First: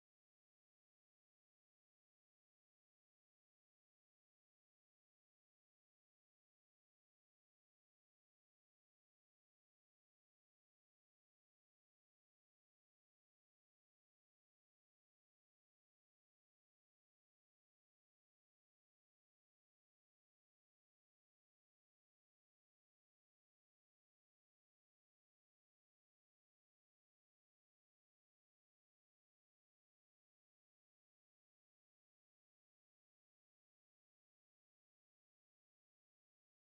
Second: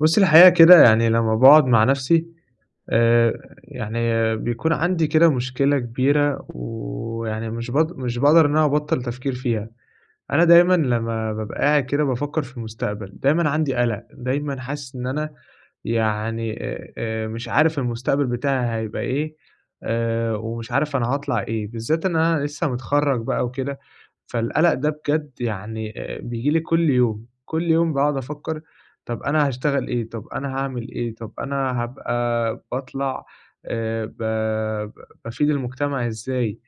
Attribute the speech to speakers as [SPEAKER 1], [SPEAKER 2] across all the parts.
[SPEAKER 1] بُصّي الحقيقة كده يعني لمّا باقعد مع نَفْسي آآ، يعني بيكون عندي كده مشكلة كبيرة ويعني مش باقدر إن أنا أبطّل تفكير فيها. أنا دايمًا لمّا بابقى قاعد كده بافكّر في المستقبل، دايمًا عندي قَلَق، دايمًا حاسس إن أنا يعني مش عارف المستقبل بتاعي هيبقى إيه، ومش عارف أنا هاطلع إيه، بالذات إن أنا لسه متخرّج بقى وكده، فالقَلَق ده بجد يعني بييجي لي كل يوم، كل يوم باقعد أفكّر طَب أنا هاشتغل إيه، طَب أنا هاعمل إيه، طَب أنا هابقى باطلع ب ب بافيد المجتمع إزاي؟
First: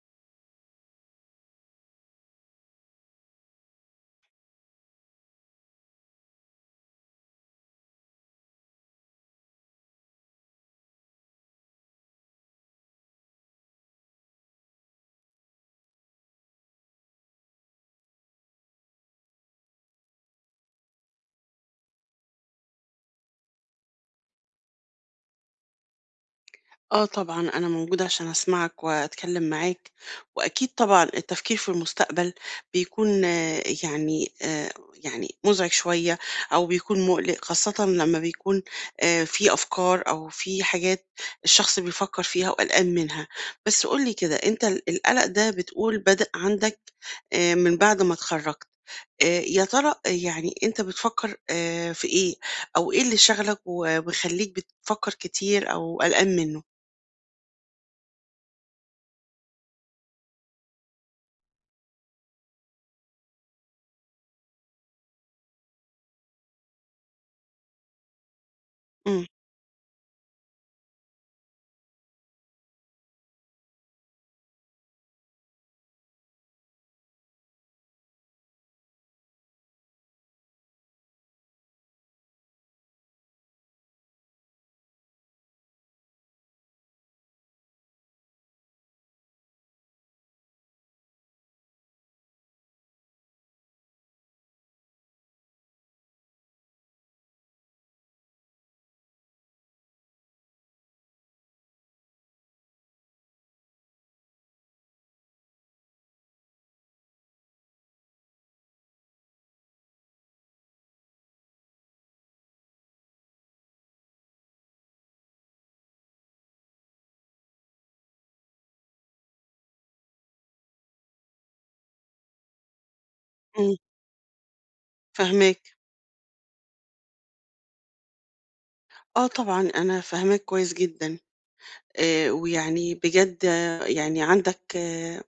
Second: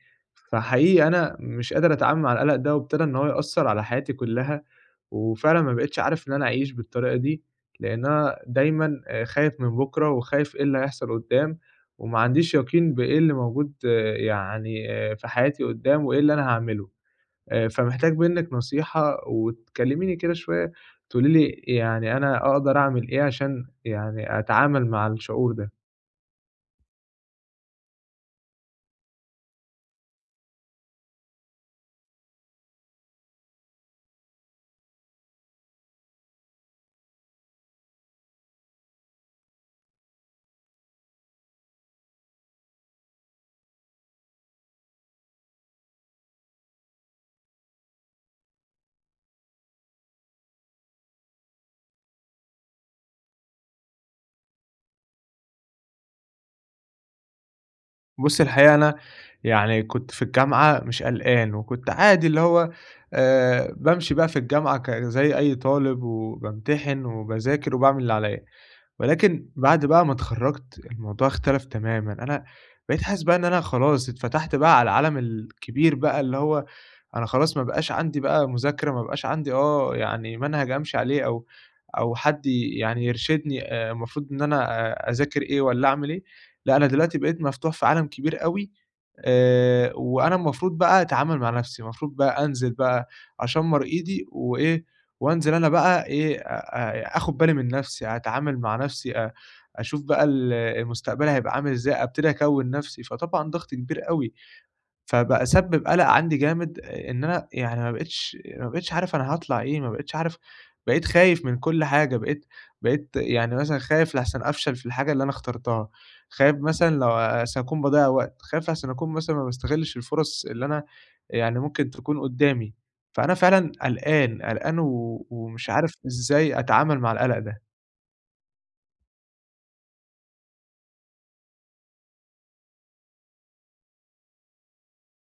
[SPEAKER 1] فحقيقي أنا مش قادر أتعامل مع القلق ده، وابتدى إن هو يأثّر على حياتي كلّها، وفعلًا ما بقيتش عارف إن أنا أعيش بالطريقة دي، لإن أنا دايمًا خايف من بُكرة، وخايف إيه اللي هيحصل قدّام، وما عنديش يقين بإيه اللي موجود يعني في حياتي قدّام، وإيه اللي أنا هاعمله. فمحتاج منِّك نصيحة، وتكلّميني كده شوية تقولي لي يعني أنا أقدر أعمل إيه عشان يعني أتعامل مع الشعور ده؟
[SPEAKER 2] آه طبعًا، أنا موجودة عشان أسمعك وأتكلم معاك، وأكيد طبعًا التفكير في المستقبل بيكون يعني يعني مُزعج شوية أو بيكون مُقلق، خاصةً لمّا بيكون في أفكار أو في حاجات الشخص بيفكر فيها وقلقان منها. بس قُل لي كده، أنت القلق ده بتقول بدأ عندك من بعد ما اتخرجت، يا ترى يعني أنت بتفكر في إيه؟ أو إيه اللي شاغلك ومخلّيك بتفكر كتير أو قلقان منه؟
[SPEAKER 1] بُصّي الحقيقة أنا يعني كنت في الجامعة مش قلقان، وكنت عادي اللي هو بامشي بقى في الجامعة زي أي طالب، وبامتحن وباذاكر وباعمل اللي عليّا.
[SPEAKER 2] إمم.
[SPEAKER 1] ولكن بعد بقى ما اتخرّجت الموضوع اختلف تمامًا، أنا بقيت حاسس بقى إن أنا خلاص اتفتحت بقى على العالم الكبير بقى، اللي هو أنا خلاص ما بقاش عندي بقى مذاكرة، ما بقاش عندي يعني منهج أمشي عليه أو حد يعني يرشدني المفروض إن أنا أذاكر إيه والّا أعمل إيه، لأ أنا دلوقتي بقيت مفتوح في عالم كبير أوي وأنا المفروض بقى أتعامل مع نَفْسي، المفروض بقى أنزل بقى أشمّر إيدي وإيه، وأنزل أنا بقى إيه، آخُد بالي من نَفْسي، أتعامل مع نَفْسي، أشوف بقى المستقبل هيبقى عامل إزاي، أبتدي أكوِّن نَفْسي، فطبعًا ضغط كبير أوي. فبقى سبِّب قَلَق عندي جامد إن أنا يعني ما بقيتش عارف أنا هاطلع إيه، ما بقيتش عارف بقيت خايف من كل حاجة، بقيت يعني مثلًا خايف لأحسن أفشل في الحاجة اللي أنا اخترتها، خايف مثلًا لو أصل هاكون باضيّع وقت، خايف أحسن أكون مثلًا ما باستغلّش الفُرَص اللي أنا يعني ممكن تكون قُدّامي، فأنا فعلًا
[SPEAKER 2] إمم،
[SPEAKER 1] قلقان، قلقان و ومش
[SPEAKER 2] فاهماك.
[SPEAKER 1] عارف إزاي أتعامل مع القَلَق ده.
[SPEAKER 2] آه طبعًا، أنا فاهماك كويس جدًا، ويعني بجد يعني عندك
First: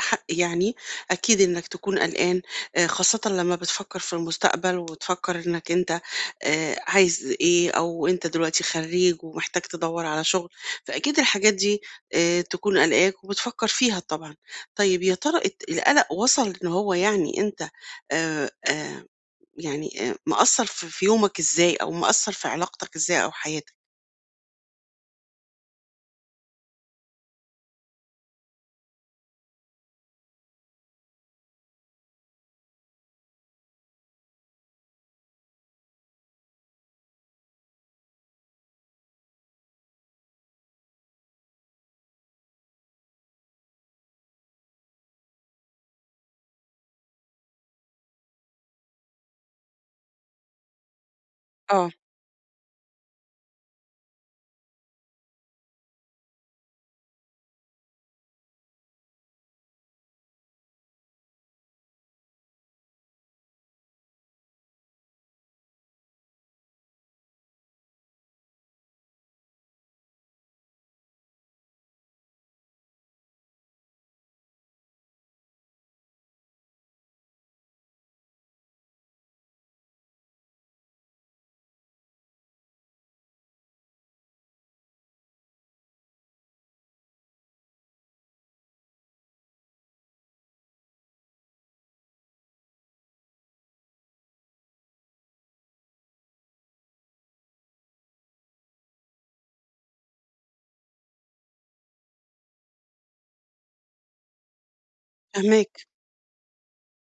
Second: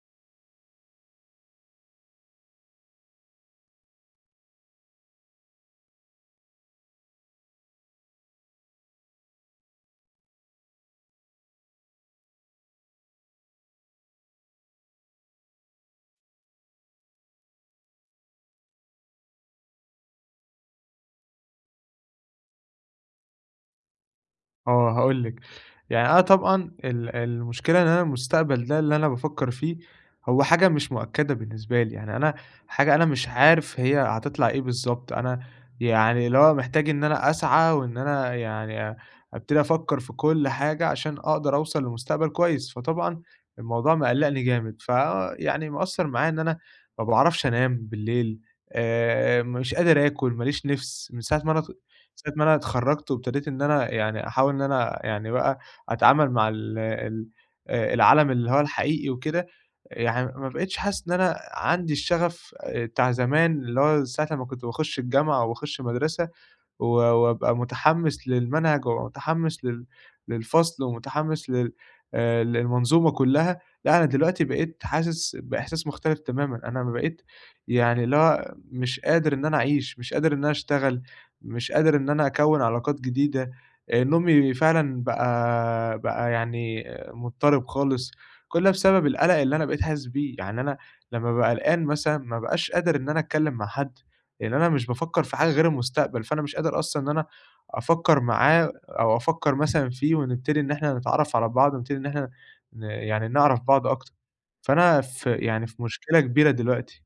[SPEAKER 2] حق يعني أكيد إنك تكون قلقان، خاصةً لمّا بتفكّر في المستقبل وتفكّر إنك أنت عايز إيه أو أنت دلوقتي خرّيج ومحتاج تدوّر على شغل، فأكيد الحاجات دي تكون قالقاك وبتفكّر فيها طبعًا. طيب يا ترى القلق وصل إن هو يعني أنت آآ، آآ يعني مأثّر في يومك إزاي أو مأثّر في علاقتك إزاي أو حياتك؟
[SPEAKER 1] آه، هاقول لِك، يعني أنا طبعًا المشكلة إن أنا المستقبل ده اللي أنا بافكّر فيه، هو حاجة مش مؤكدة بالنسبة لي، يعني أنا حاجة أنا مش عارف هي هتطلع إيه بالضبط، أنا يعني اللي هو محتاج إن أنا أسعى وإن أنا يعني أبتدي أفكّر في كل حاجة عشان أقدر أوصل لمستقبل كويس، فطبعًا الموضوع مقلّقني جامد، فيعني مأثّر معايا إن أنا ما باعرفش أنام بالليل، مش قادر آكل، ما ليش نِفْس من
[SPEAKER 2] آه.
[SPEAKER 1] ساعة ما أنا اتخرّجت وابتديت إن أنا يعني أحاول إن أنا يعني بقى أتعامل مع ال ال العالم اللي هو الحقيقي وكده، يعني ما بقيتش حاسس إن أنا عندي الشغف بتاع زمان، اللي هو ساعة لمّا كنت باخُش الجامعة أو باخُش مدرسة و وأبقى متحمّس للمنهج ومتحمّس للفصل ومتحمّس لل للمنظومة كُلّها، لأ أنا دلوقتي بقيت حاسس بإحساس مختلف تمامًا، أنا بقيت يعني اللي هو مش قادر إن أنا أعيش، مش قادر إن أنا أشتغل، مش قادر إن أنا أكوّن علاقات جديدة، نومي فعلًا بقى يعني مضطرب خالص، كُل ده بسبب القَلَق اللي أنا بقيت حاسس بيه، يعني أنا لمّا بابقى قلقان مثلًا ما بابقاش قادر إن أنا أتكلّم مع حد. لإن أنا مش بافكّر في حاجة غير المستقبل، فأنا مش قادر أصلًا إن أنا أفكّر معاه أو أفكّر مثلًا فيه ونبتدي إن إحنا نتعرّف على بعض ونبتدي إن إحنا يعني نعرف بعض أكتر، فأنا في
[SPEAKER 2] فاهماك.
[SPEAKER 1] مشكلة كبيرة دلوقتي.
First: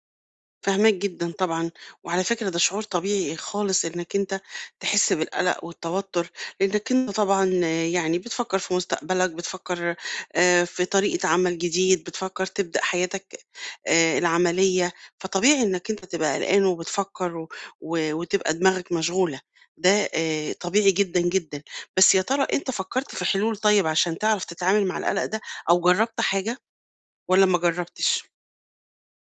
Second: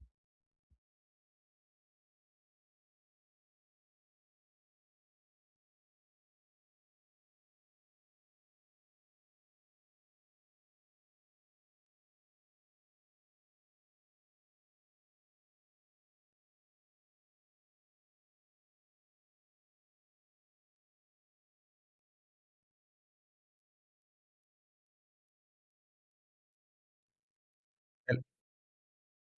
[SPEAKER 2] فاهماك جدًا طبعًا، وعلى فكرة ده شعور طبيعي خالص إنك أنت تحس بالقلق والتوتر، لإنك أنت طبعًا يعني بتفكّر في مستقبلك، بتفكّر في طريقة عمل جديد، بتفكّر تبدأ حياتك العملية، فطبيعي إنك أنت تبقى قلقان وبتفكّر و و وتبقى دماغك مشغولة، ده طبيعي جدًا، جدًا. بس يا ترى أنت فكّرت في حلول طيب عشان تعرف تتعامل مع القلق ده أو جرّبت حاجة والّا ما جرّبتش؟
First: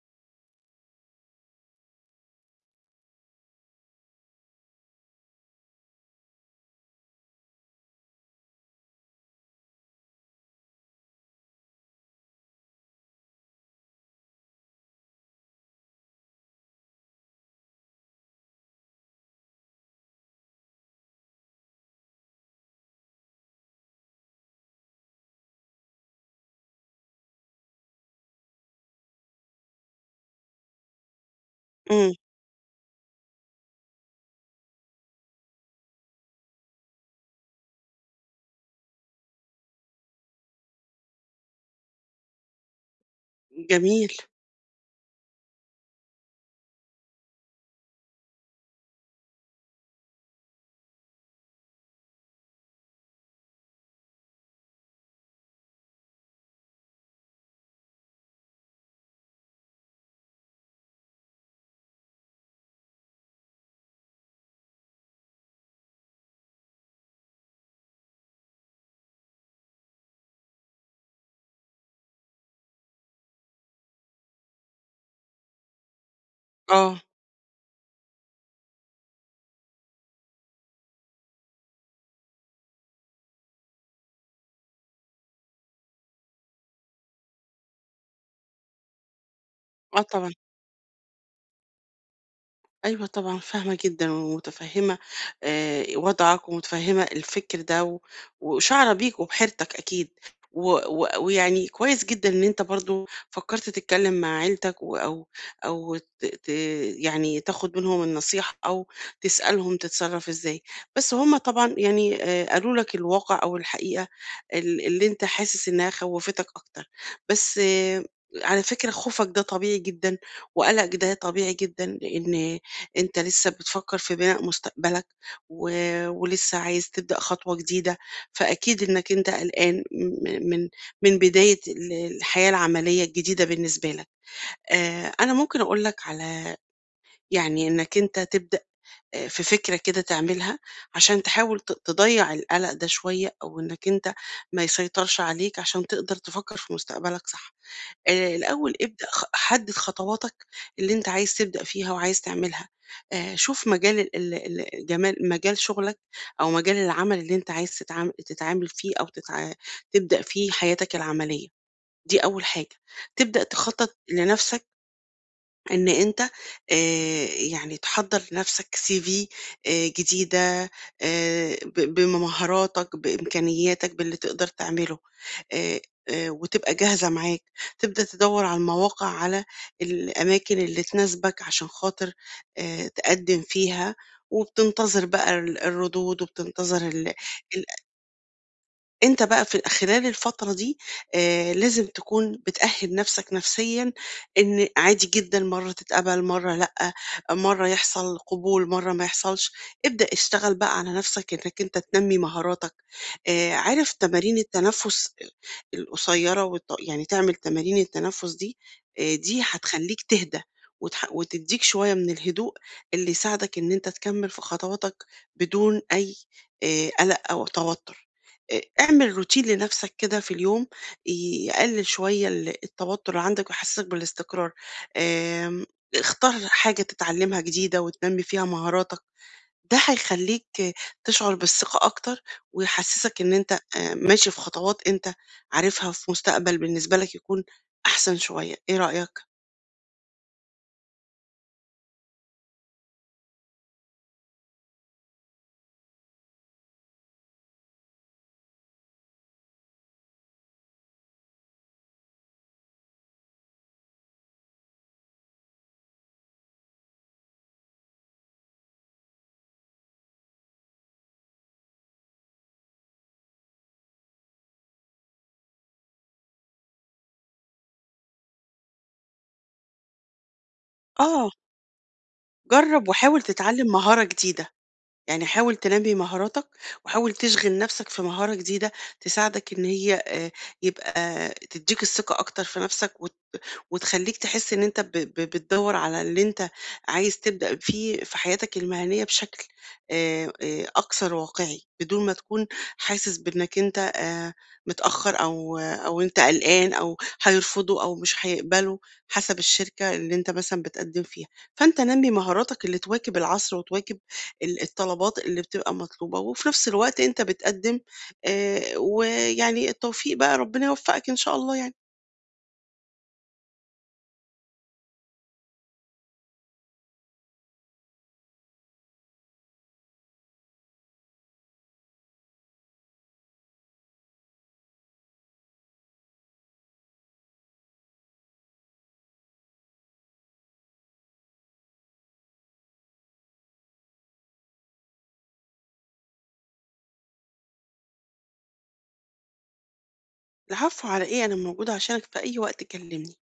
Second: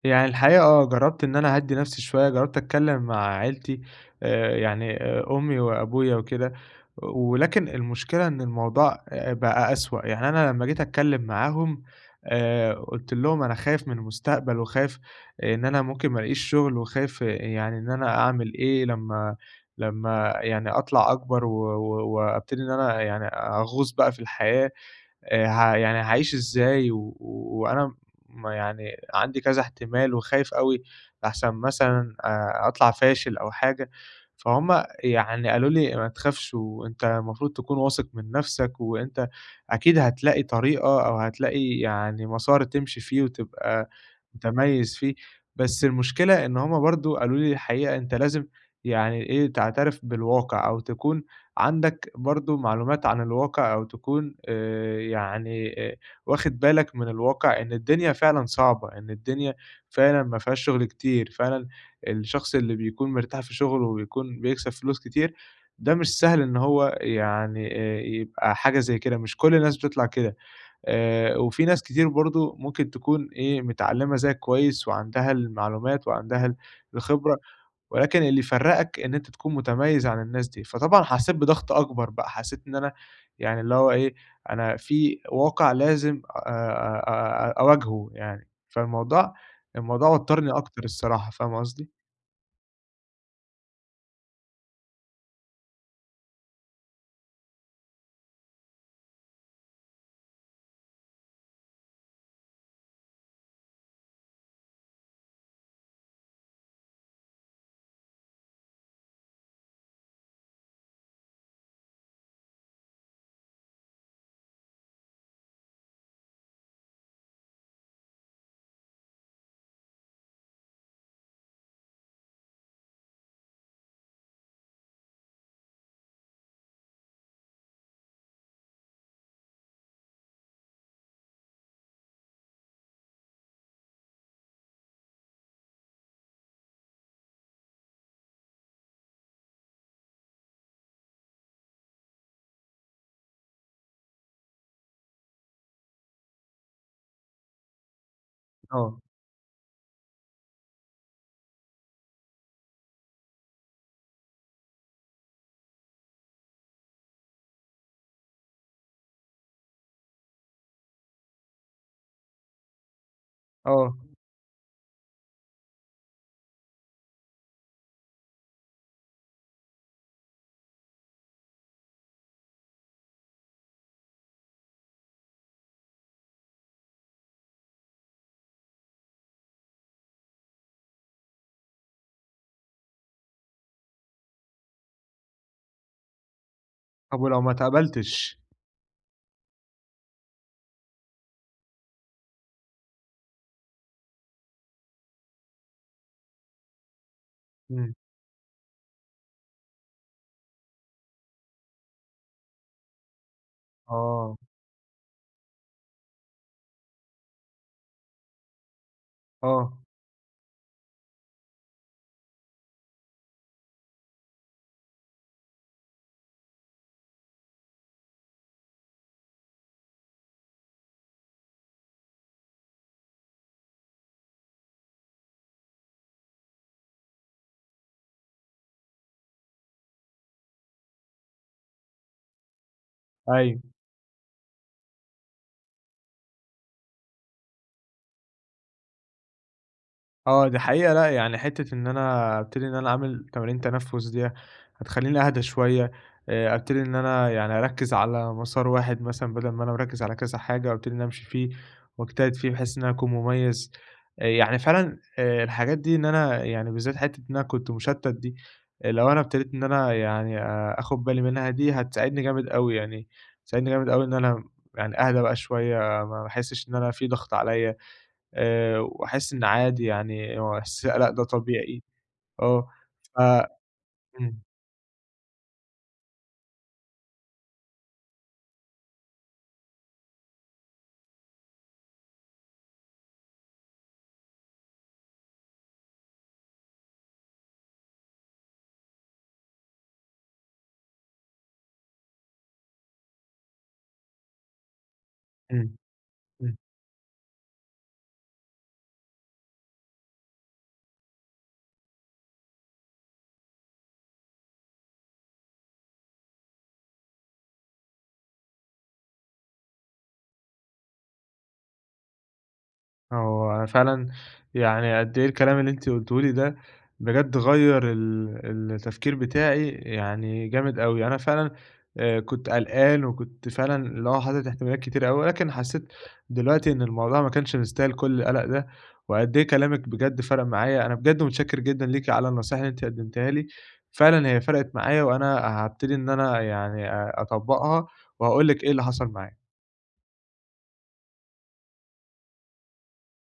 [SPEAKER 1] يعني الحقيقة جرّبت إن أنا أهدّي نَفْسي شوية، جرّبت أتكلّم مع عيلتي يعني أمي وأبويا وكده، ولكن المشكلة إن الموضوع بقى أسوأ، يعني أنا لمّا جيت أتكلّم معاهم قُلت لهم أنا خايف من المستقبل وخايف إن أنا ممكن ما ألاقيش شُغل وخايف يعني إن أنا أعمل إيه لمّا يعني أطلع أكبر و و وأبتدي إن أنا يعني أغوص بقى في الحياة. ه يعني هاعيش إزاي وأنا ما يعني عندي كذا احتمال وخايف أوي لأحسن
[SPEAKER 2] إمم،
[SPEAKER 1] مثلًا أطلع فاشل أو حاجة، فهُم يعني قالوا لي: "ما تخافش وأنت المفروض تكون واثق من نَفْسك، وأنت أكيد هتلاقي طريقة أو هتلاقي يعني مسار تمشي فيه وتبقى
[SPEAKER 2] جميل.
[SPEAKER 1] متميّز فيه." بس المشكلة إن هُم برضه قالوا لي الحقيقة أنت لازم يعني إيه، تعترف بالواقع أو تكون عندك برضه معلومات عن الواقع أو تكون يعني واخد بالك من الواقع إن الدنيا فعلًا صعبة، إن الدنيا فعلًا ما فيهاش شغل كتير، فعلًا الشخص اللي بيكون مرتاح في شغله وبيكون بيكسب فلوس كتير، ده مش سهل إن هو يعني يبقى حاجة زي كده، مش كل الناس بتطلع كده. وفي ناس كتير برضه ممكن تكون إيه، متعلّمة زيّك كويس وعندها المعلومات وعندها ال
[SPEAKER 2] آه،
[SPEAKER 1] الخبرة ولكن اللي يفرّقك إن أنت تكون متميّز عن الناس دي، فطبعًا حسّيت بضغط أكبر بقى، حسّيت إن أنا يعني اللي هو إيه، أنا في واقع لازم أواجهه يعني، فالموضوع
[SPEAKER 2] آه
[SPEAKER 1] الموضوع
[SPEAKER 2] طبعًا.
[SPEAKER 1] وتّرني أكتر الصراحة، فاهم قصدي؟
[SPEAKER 2] أيوه طبعًا فاهمة جدًا ومتفهّمة وضعك ومتفهّمة الفكر ده و وشاعرة بيك وبحيرتك أكيد، و و ويعني كويس جدًا إن أنت برضه فكّرت تتكلّم مع عيلتك و أو أو ت ت يعني تاخُد منهم النصيحة أو تسألهم تتصرّف إزاي، بس هم طبعًا يعني قالوا لك الواقع أو الحقيقة اللي أنت حاسس إنها خوّفتك أكتر، بس على فكرة خوفك ده طبيعي جدًا وقلقك ده طبيعي جدًا، لإن أنت لسه بتفكّر في بناء مستقبلك و ولسه عايز تبدأ خطوة جديدة، فأكيد إنّك أنت قلقان م من من بداية الحياة العملية الجديدة بالنسبة لك. أنا ممكن أقول لك على يعني إنّك أنت تبدأ في فكرة كده تعملها عشان تحاول تضيّع القلق ده شوية أو إنّك أنت ما يسيطرش عليك عشان تقدر تفكّر في مستقبلك صح. الأول
[SPEAKER 1] آه،
[SPEAKER 2] ابدأ حدِّد خطواتك اللي أنت عايز تبدأ فيها وعايز تعملها، شوف مجال ال ال ال- جمال مجال شغلك أو مجال العمل اللي أنت عايز تتعامل فيه أو تبدأ فيه حياتك العملية، دي أول حاجة. تبدأ تخطط
[SPEAKER 1] آه،
[SPEAKER 2] لنفسك إن أنت يعني تحضّر لنَفْسك CV جديدة ب بمهاراتك، بإمكانياتك، باللي تقدر تعمله آآ وتبقى جاهزة معاك، تبدأ تدوّر على المواقع، على الأماكن اللي تناسبك عشان خاطر تقدّم فيها وبتنتظر بقى الردود وبتنتظر.
[SPEAKER 1] طب ولو ما اتقبلتش؟
[SPEAKER 2] أنت بقى في خلال الفترة دي لازم تكون بتأهِّل نَفْسك نفسيًا إن عادي جدًا مرّة تتقبل، مرّة لأ، مرّة
[SPEAKER 1] إمم،
[SPEAKER 2] يحصل قبول، مرّة ما يحصلش. ابدأ اشتغل بقى على نَفْسك إنّك أنت تنمّي مهاراتك. عارف تمارين
[SPEAKER 1] آه،
[SPEAKER 2] التنفُّس القصيّرة يعني تعمل تمارين التنفُّس دي. دي
[SPEAKER 1] آه،
[SPEAKER 2] هتخلّيك تهدى وتدّيك شوية من الهدوء اللي يساعدك إن أنت تكمّل في خطواتك بدون أي قلق أو توتُّر. اعمل روتين لنفسك كده في اليوم يقلل شوية التوتر اللي عندك ويحسسك بالاستقرار. آمم، اختار حاجة تتعلمها جديدة وتنمي فيها مهاراتك، ده هيخليك تشعر بالثقة أكتر، ويحسسك إن أنت
[SPEAKER 1] أيوه.
[SPEAKER 2] ماشي في خطوات أنت عارفها في مستقبل بالنسبة لك يكون أحسن شوية، إيه رأيك؟
[SPEAKER 1] آه، دي حقيقة لأ، يعني حتّة إن أنا أبتدي إن أنا أعمل تمارين تنفُّس ديّة هتخلّيني أهدى شوية، أبتدي إن أنا يعني أركّز على مسار واحد مثلًا بدل ما أنا مركّز على كذا حاجة، وأبتدي إن أنا أمشي فيه وأجتهد فيه بحيث إن أنا أكون مميّز. يعني فعلًا الحاجات دي إن أنا يعني بالذات حتّة إن أنا كنت مشتّت دي، لو أنا ابتديت إن أنا يعني آخُد بالي منها دي هتساعدني جامد أوي يعني، هتساعدني جامد أوي إن أنا يعني أهدى بقى شوية، ما باحسّش إن أنا في ضغط عليّا. وأحس إن عادي يعني هو إحساس القلق ده
[SPEAKER 2] آه،
[SPEAKER 1] طبيعي، آه،
[SPEAKER 2] جرّب
[SPEAKER 1] ف
[SPEAKER 2] وحاول تتعلم مهارة
[SPEAKER 1] إمم،
[SPEAKER 2] جديدة. يعني حاول تنمي مهاراتك وحاول تشغل نفسك في مهارة جديدة تساعدك إن هي يبقى تديك الثقة أكتر في نفسك وتخلّيك تحس إن أنت ب ب بتدوّر على اللي أنت عايز تبدأ فيه في حياتك المهنية بشكل أكثر واقعي، بدون ما تكون حاسس بإنك أنت متأخّر أو
[SPEAKER 1] إمم،
[SPEAKER 2] أو أنت
[SPEAKER 1] إمم.
[SPEAKER 2] قلقان أو هيرفضوا أو مش هيقبلوا حسب الشركة اللي أنت مثلًا بتقدّم فيها. فأنت نمّي مهاراتك اللي تواكب العصر وتواكب الطلبات اللي بتبقى مطلوبة، وفي نفس الوقت أنت بتقدّم ويعني التوفيق بقى ربنا يوفقك إن شاء الله يعني.
[SPEAKER 1] هو فعلًا يعني قد إيه الكلام اللي أنتِ قُلتيه لي ده بجد غيّر التفكير بتاعي يعني جامد أوي، أنا فعلًا كنت قلقان وكنت فعلًا اللي هو حاطط احتمالات كتيرة أوي، ولكن حسّيت دلوقتي إن الموضوع ما كانش مستاهل كل القلق ده، وقد إيه كلامِك بجد فرَق معايا، أنا بجد متشكر جدًا ليكِ على النصايح اللي أنتِ قدّمتيها لي، فعلًا هي فرقت معايا وأنا هابتدي إن أنا يعني أطبّقها وهاقول لِك إيه اللي حصل معايا.
[SPEAKER 2] العفو على إيه؟ أنا موجودة عشانك في أي وقت كلمني.